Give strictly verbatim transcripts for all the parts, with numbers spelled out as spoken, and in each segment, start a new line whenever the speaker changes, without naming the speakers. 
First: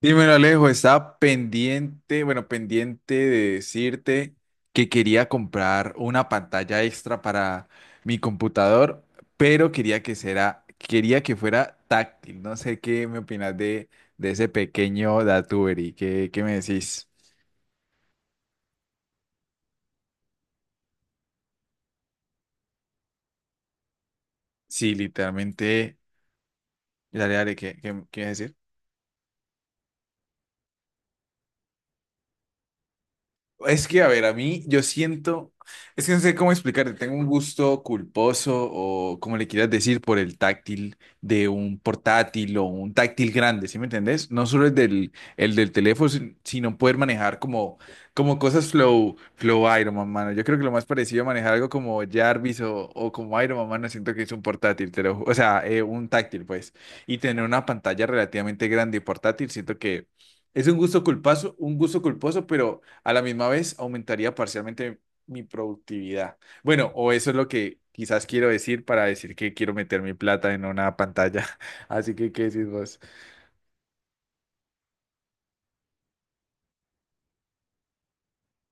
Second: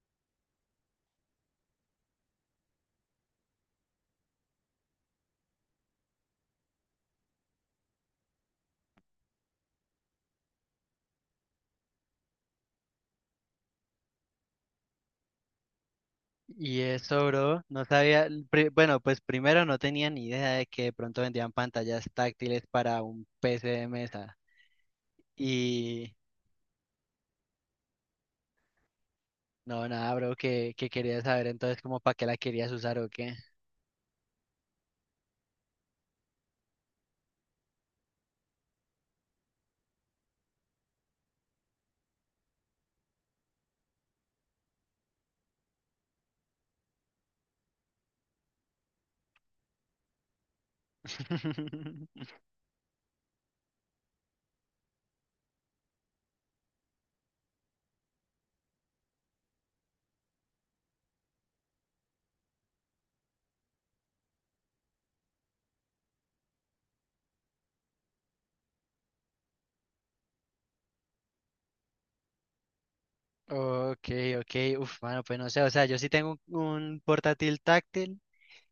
Dímelo, Alejo, estaba pendiente, bueno, pendiente de decirte que quería comprar una pantalla extra para mi computador, pero quería que será, quería que fuera táctil. No sé qué me opinas de, de ese pequeño datuber y qué, qué me
Y
decís.
eso, bro, no sabía, pri- bueno, pues primero no tenía ni idea de que de pronto vendían pantallas táctiles para un P C de mesa.
Sí, literalmente,
Y
dale, dale, ¿qué, qué, qué me decir?
no, nada, bro, que, que quería saber entonces como para qué la querías usar o qué.
Es que, a ver, a mí yo siento, es que no sé cómo explicarte, tengo un gusto culposo o como le quieras decir por el táctil de un portátil o un táctil grande, ¿sí me entendés? No solo el del, el del teléfono, sin- sino poder manejar como, como cosas flow, flow Iron Man, mano. Yo creo que lo más parecido a manejar algo como Jarvis o, o como Iron Man, mano, siento que es un portátil, te lo ju- o sea, eh, un táctil, pues. Y tener una pantalla relativamente grande y portátil, siento que es un gusto culposo un gusto culposo, pero a la misma vez, aumentaría parcialmente mi productividad. Bueno, o eso es lo que quizás quiero decir para decir que quiero meter mi plata en una pantalla. Así que, ¿qué decís vos?
Ok, ok, uf, bueno pues no sé, o sea, yo sí tengo un, un portátil táctil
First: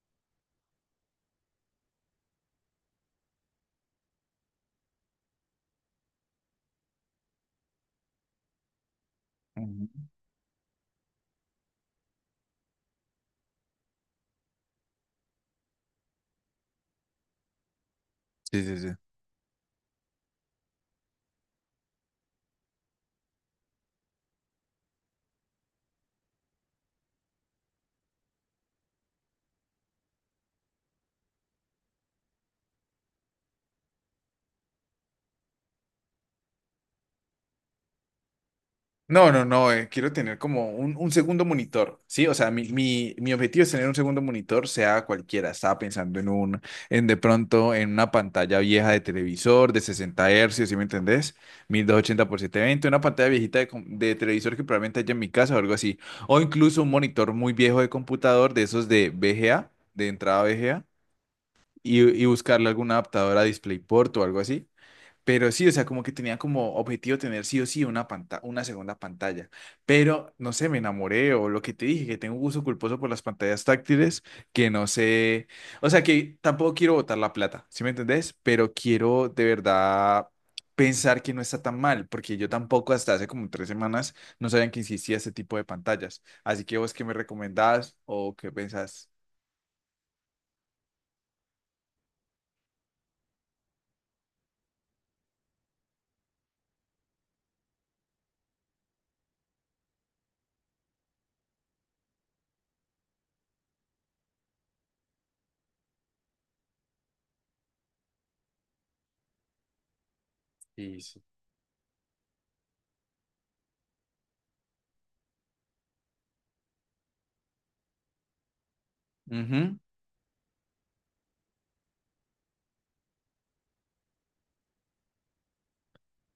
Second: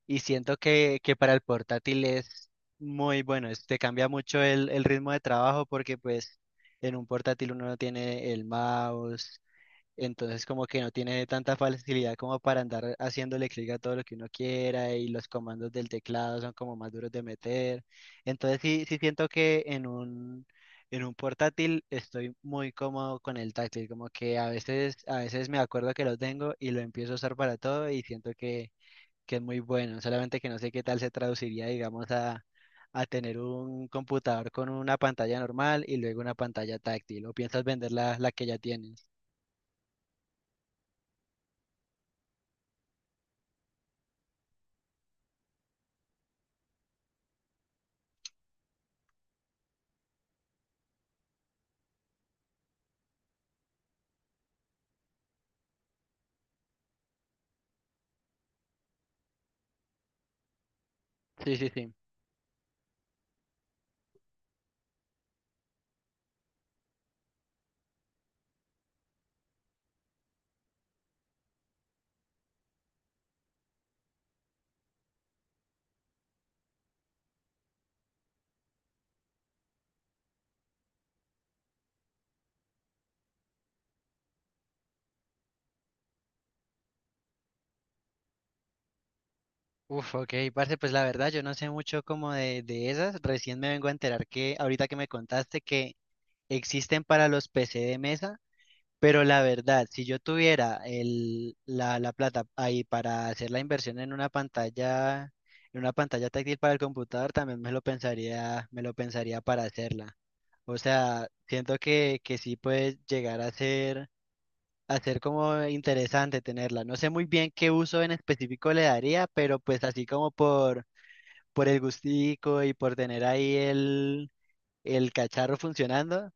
y siento que, que para el portátil es muy bueno, es- te cambia mucho el, el ritmo de trabajo porque pues en un portátil uno no tiene el mouse.
Ujú.
Entonces como que no tiene tanta facilidad como para andar haciéndole clic a todo lo que uno quiera, y los comandos del teclado son como más duros de meter. Entonces
Sí, sí,
sí,
sí.
sí siento que en un, en un portátil estoy muy cómodo con el táctil, como que a veces, a veces me acuerdo que lo tengo y lo empiezo a usar para todo, y siento que, que es muy bueno, solamente que no sé qué tal se traduciría, digamos, a, a tener un computador con una pantalla normal y luego una pantalla táctil, o piensas vender la, la que ya tienes.
No, no, no, eh, quiero tener como un, un segundo monitor, ¿sí? O sea, mi, mi, mi objetivo es tener un segundo monitor, sea cualquiera. Estaba pensando en un, en de pronto, en una pantalla vieja de televisor de sesenta hercios, ¿sí me entendés? mil doscientos ochenta por setecientos veinte, una pantalla viejita de, com- de televisor que probablemente haya en mi casa o algo así. O incluso un monitor muy viejo de computador, de esos de V G A, de entrada V G A,
Sí, sí, sí.
y, y buscarle algún adaptador a DisplayPort o algo así. Pero sí, o sea, como que tenía como objetivo tener sí o sí una panta- una segunda pantalla. Pero no sé, me enamoré o lo que te dije, que tengo un gusto culposo por las pantallas táctiles, que no sé, o sea, que tampoco quiero botar la plata, ¿sí me entendés? Pero quiero de verdad pensar que no está tan mal, porque yo tampoco hasta hace como tres semanas no sabían que existía ese tipo de pantallas. ¿Así que vos qué me recomendás o qué pensás?
Uf, ok, parce, pues la verdad yo no sé mucho como de, de esas. Recién me vengo a enterar que ahorita que me contaste que existen para los P C de mesa, pero la verdad, si yo tuviera el, la, la plata ahí para hacer la inversión en una pantalla, en una pantalla táctil para el computador, también me lo pensaría, me lo pensaría para hacerla. O
Sí, sí.
sea, siento que, que sí puede llegar a ser, a ser como interesante tenerla. No sé muy bien qué uso en específico le daría, pero
Ujú.
pues así como por por el gustico y por tener ahí el, el cacharro funcionando,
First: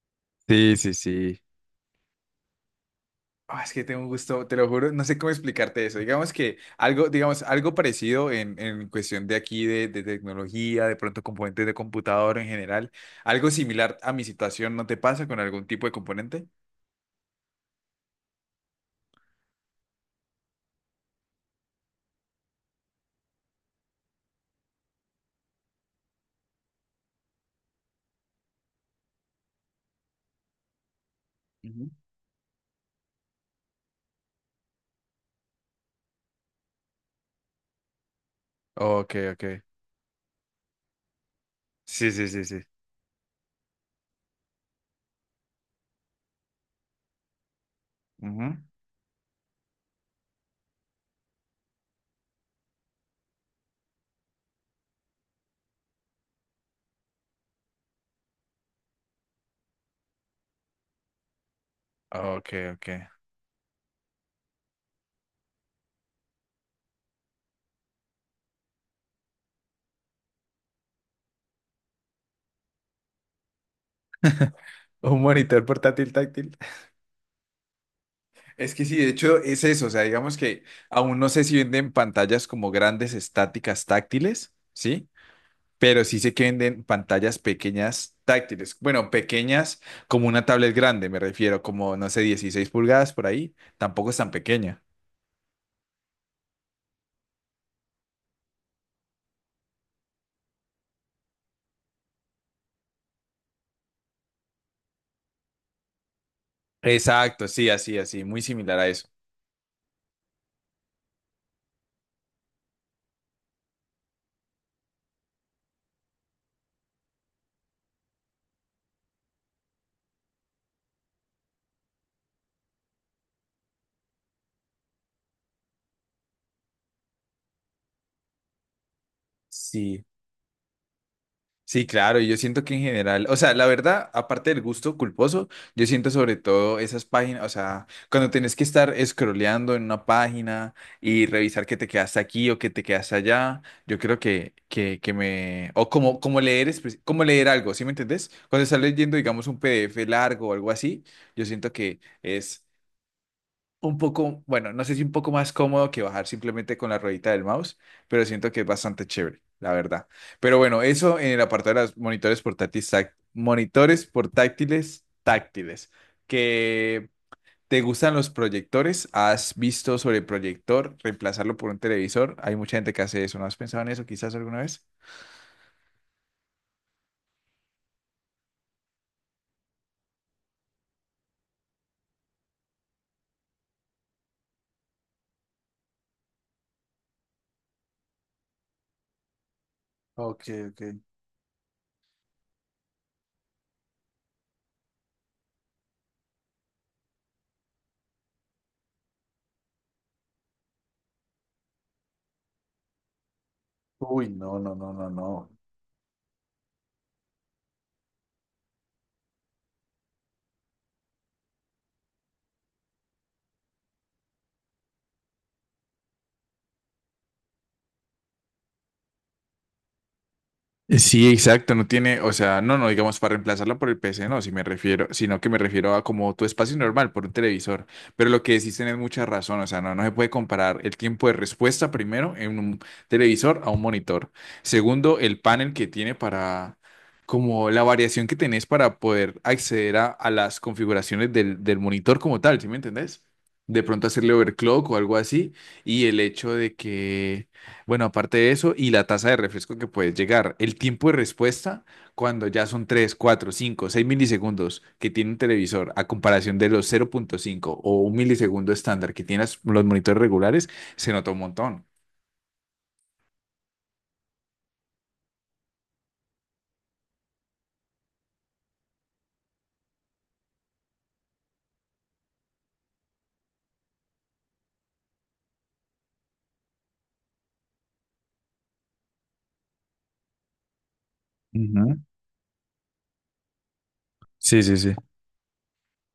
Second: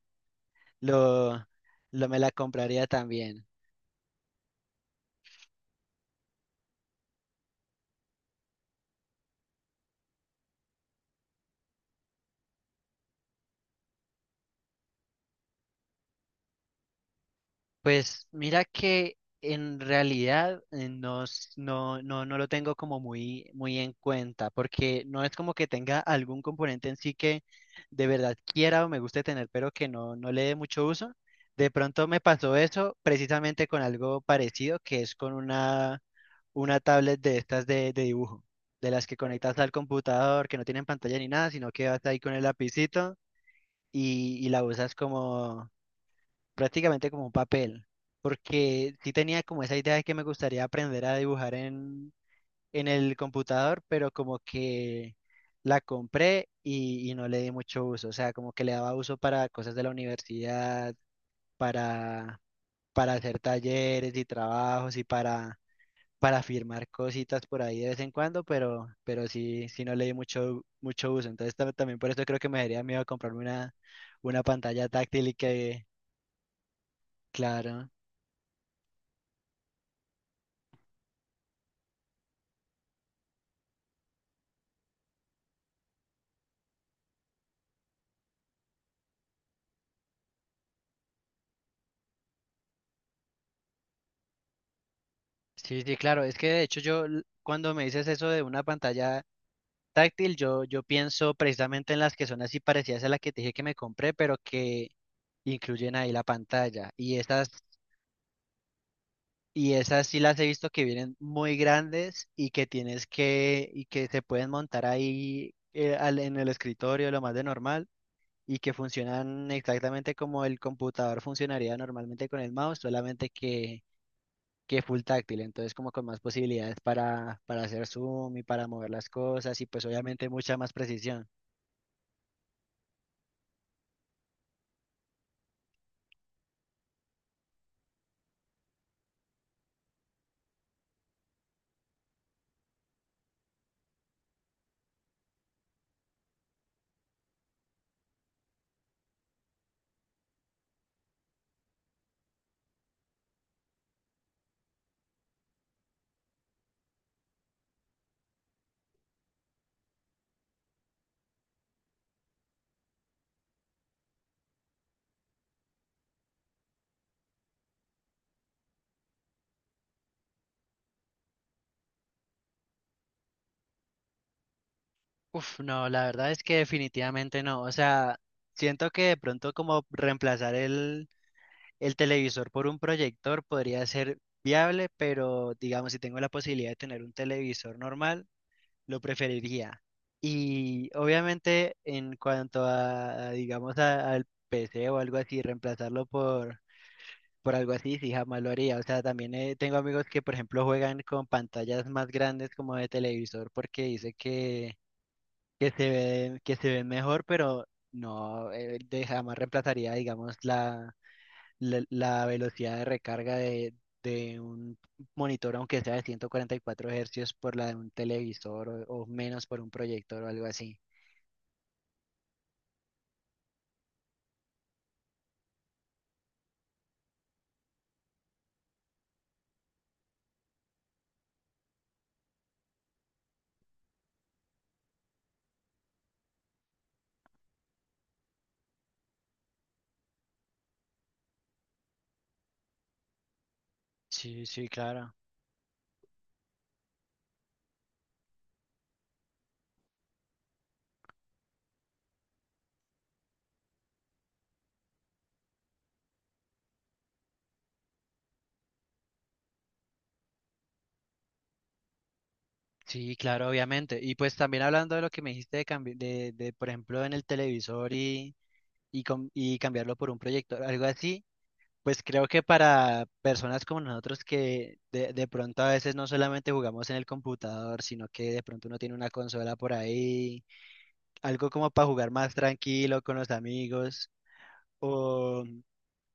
Sí, sí, sí.
lo, lo me la compraría también.
Ah, es que tengo un gusto, te lo juro, no sé cómo explicarte eso. Digamos que algo, digamos, algo parecido en, en cuestión de aquí de, de tecnología, de pronto componentes de computador en general, algo similar a mi situación, ¿no te pasa con algún tipo de componente?
Pues mira que en realidad eh, no, s- no, no, no lo tengo como muy, muy en cuenta, porque no es como que tenga algún componente en sí que de verdad quiera o me guste tener, pero que no, no le dé mucho uso. De
Ujú.
pronto me pasó eso precisamente con algo parecido, que es con una una tablet de estas de, de dibujo, de las
Ok,
que
ok.
conectas al computador, que no tienen pantalla ni nada, sino que vas
Sí,
ahí
sí,
con el
sí, sí.
lapicito y, y la usas como prácticamente como un papel.
Ujú.
Porque sí tenía como esa idea de que me gustaría aprender a dibujar en, en el computador, pero como que la compré y, y no le di mucho uso. O sea, como que le daba uso para cosas de la universidad, para,
Ok, ok.
para hacer talleres y trabajos y para para firmar cositas por ahí de vez en cuando, pero, pero sí, sí no le di mucho, mucho uso. Entonces tam- también por eso creo que me daría miedo comprarme una, una pantalla
Un
táctil y
monitor
que,
portátil táctil.
claro.
Es que sí, de hecho es eso, o sea, digamos que aún no sé si venden pantallas como grandes estáticas táctiles, ¿sí? Pero sí sé que venden pantallas pequeñas táctiles. Bueno, pequeñas como una tablet grande, me refiero, como, no sé, dieciséis pulgadas por ahí. Tampoco es tan pequeña.
Sí, sí, claro. Es que de hecho yo l- cuando me dices eso de una pantalla táctil, yo, yo pienso precisamente en las que son así parecidas a la que te dije que me compré, pero que incluyen ahí la pantalla. Y
Exacto,
estas
sí, así, así, muy similar a eso.
Y esas sí las he visto que vienen muy grandes y que tienes que, y que se pueden montar ahí eh, al- en el escritorio, lo más de normal, y que funcionan exactamente como el computador funcionaría normalmente con el mouse, solamente que, que full táctil, entonces como con más posibilidades para, para hacer zoom y para mover las cosas y pues
Sí.
obviamente mucha más precisión.
Sí, claro, y yo siento que en general, o sea, la verdad, aparte del gusto culposo, yo siento sobre todo esas páginas, o sea, cuando tenés que estar scrolleando en una página y revisar que te quedaste aquí o que te quedaste allá, yo creo que, que, que me, o como, como leer, espe- como leer algo, ¿sí me entendés? Cuando estás leyendo, digamos, un P D F largo o algo así, yo siento que es un poco, bueno, no sé si un poco más cómodo que bajar simplemente con la ruedita del mouse, pero siento que es bastante chévere, la verdad. Pero bueno, eso en el apartado de los monitores portátiles, táct- monitores portátiles táctiles, que te gustan los proyectores, has visto sobre el proyector, reemplazarlo por un televisor, hay mucha gente que hace eso, ¿no has pensado en eso quizás alguna vez?
Uf, no, la verdad es que definitivamente no, o sea, siento que de pronto como reemplazar el el televisor por un proyector podría ser viable, pero digamos, si tengo la posibilidad de tener un televisor normal, lo preferiría.
Ok, ok.
Y obviamente en cuanto a, a, digamos, a- al P C o algo así, reemplazarlo por, por algo así, sí, jamás lo haría. O sea, también eh, tengo amigos que, por ejemplo, juegan con pantallas más grandes como de televisor porque dice
Uy, no, no,
que,
no, no, no.
que se ve, que se ven mejor, pero no, eh, de- jamás reemplazaría, digamos, la la, la velocidad de recarga de, de un monitor, aunque sea de ciento cuarenta y cuatro hercios, por la de un televisor o, o menos por un proyector o algo así.
Eh, Sí, exacto, no tiene, o sea, no, no digamos para reemplazarla por el P C, no, si me refiero, sino que me refiero a como tu espacio normal por un televisor. Pero lo que decís tenés mucha razón, o sea, no, no se puede comparar el tiempo de respuesta primero en un televisor a un monitor. Segundo, el panel que tiene para, como la variación que tenés para poder acceder a, a las configuraciones del, del monitor como tal, ¿sí me entendés? De pronto hacerle
Sí, sí,
overclock o
claro.
algo así, y el hecho de que bueno, aparte de eso, y la tasa de refresco que puedes llegar, el tiempo de respuesta cuando ya son tres, cuatro, cinco, seis milisegundos que tiene un televisor a comparación de los cero punto cinco o un milisegundo estándar que tienen los monitores regulares, se nota un montón.
Sí, claro, obviamente. Y pues también hablando de lo que me dijiste de, cambi- de, de, por ejemplo, en el televisor y, y, com- y cambiarlo por un proyector, algo así, pues creo que para personas como nosotros que de, de pronto a veces no solamente jugamos en el computador, sino que de pronto uno tiene una consola por ahí algo como
Ujú.
para jugar más tranquilo con los amigos
Sí, sí, sí.
o,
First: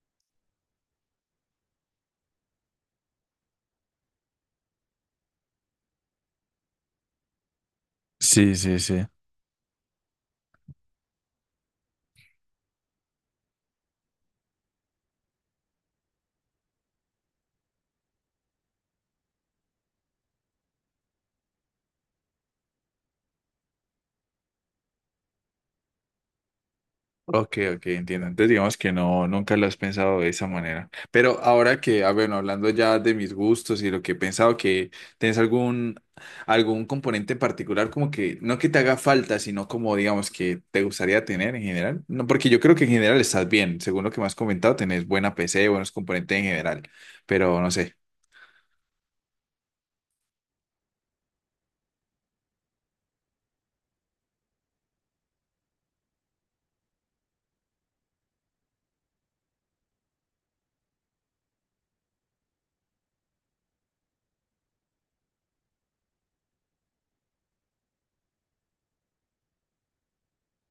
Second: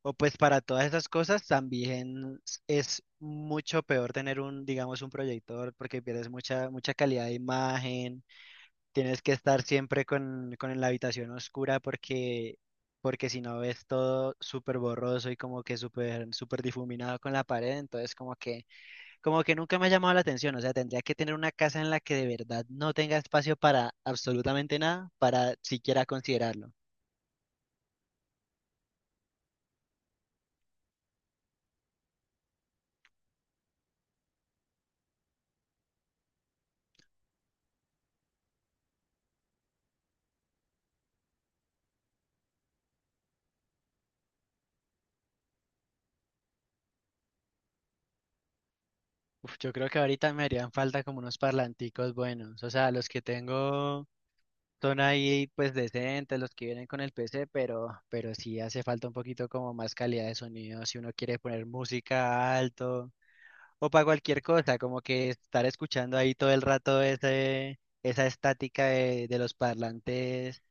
o pues para todas esas cosas también s- es mucho peor tener un, digamos, un proyector porque pierdes mucha, mucha calidad de imagen,
Sí, sí, sí.
tienes que estar siempre con, con la habitación oscura porque, porque si no ves todo súper borroso y como que súper, súper difuminado con la pared, entonces como que como que nunca me ha llamado la atención, o sea, tendría que tener una casa en la que de verdad no tenga espacio para absolutamente nada, para siquiera considerarlo.
Ok, ok, entiendo. Entonces digamos que no, nunca lo has pensado de esa manera. Pero ahora que, ah, bueno, hablando ya de mis gustos y lo que he pensado, que tienes algún, algún, componente en particular como que, no que te haga falta, sino como digamos que te gustaría tener en general. No, porque yo creo que en general estás bien. Según lo que me has comentado, tenés buena P C, buenos componentes en general. Pero no sé.
Uf, yo creo que ahorita me harían falta como unos parlanticos buenos, o sea, los que tengo son ahí pues decentes, los que vienen con el P C, pero, pero sí hace falta un poquito como más calidad de sonido, si uno quiere poner música alto o para cualquier cosa, como que estar escuchando ahí todo el rato ese, esa estática de de los parlantes.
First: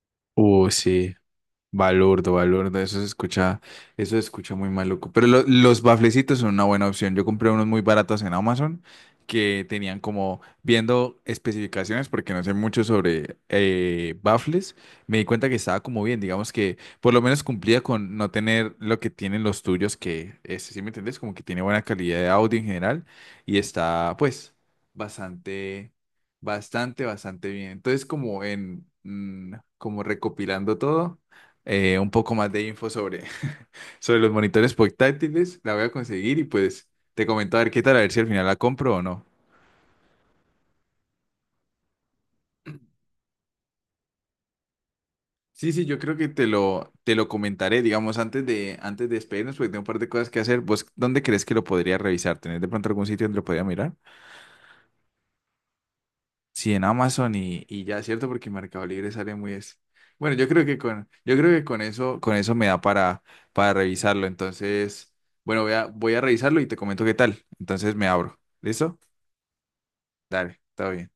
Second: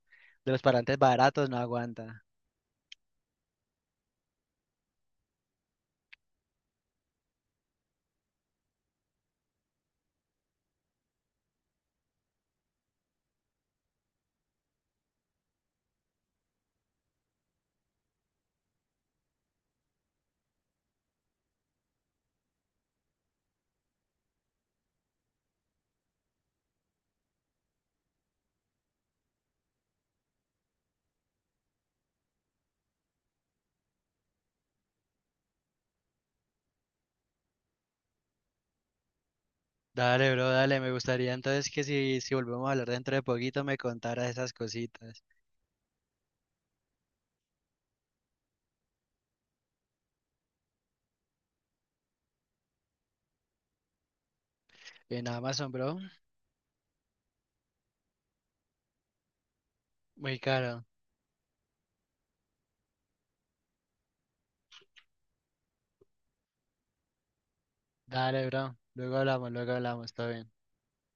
De los
Uh,
parlantes
sí.
baratos no aguanta.
Balurdo, balurdo, eso se escucha, eso se escucha muy maluco. Pero lo- los baflecitos son una buena opción. Yo compré unos muy baratos en Amazon que tenían como viendo especificaciones, porque no sé mucho sobre eh, bafles, me di cuenta que estaba como bien, digamos que por lo menos cumplía con no tener lo que tienen los tuyos, que es, sí me entiendes, como que tiene buena calidad de audio en general y está pues bastante... Bastante, bastante bien. Entonces, como en, mm, como recopilando todo, eh, un poco más de info sobre, sobre los monitores portátiles. La voy a conseguir y pues te comento a ver qué tal, a ver si al final la compro o no.
Dale, bro, dale. Me gustaría entonces que si, si volvemos a hablar dentro de poquito me contaras esas cositas.
Sí, sí, yo creo que te lo, te lo comentaré, digamos, antes de, antes de despedirnos, porque tengo un par de cosas que hacer. ¿Vos dónde crees que lo podría revisar? ¿Tenés de pronto algún sitio donde lo podría mirar?
Eh, En Amazon, bro,
Sí, en Amazon y, y ya, ¿cierto? Porque Mercado Libre sale muy. es- Bueno,
muy
yo creo que
caro.
con, yo creo que con eso, con eso me da para, para revisarlo. Entonces, bueno, voy a, voy a revisarlo y te comento qué tal. Entonces me abro.
Dale, bro.
¿Listo?
Luego hablamos, luego hablamos. Todo bien.
Dale, todo bien.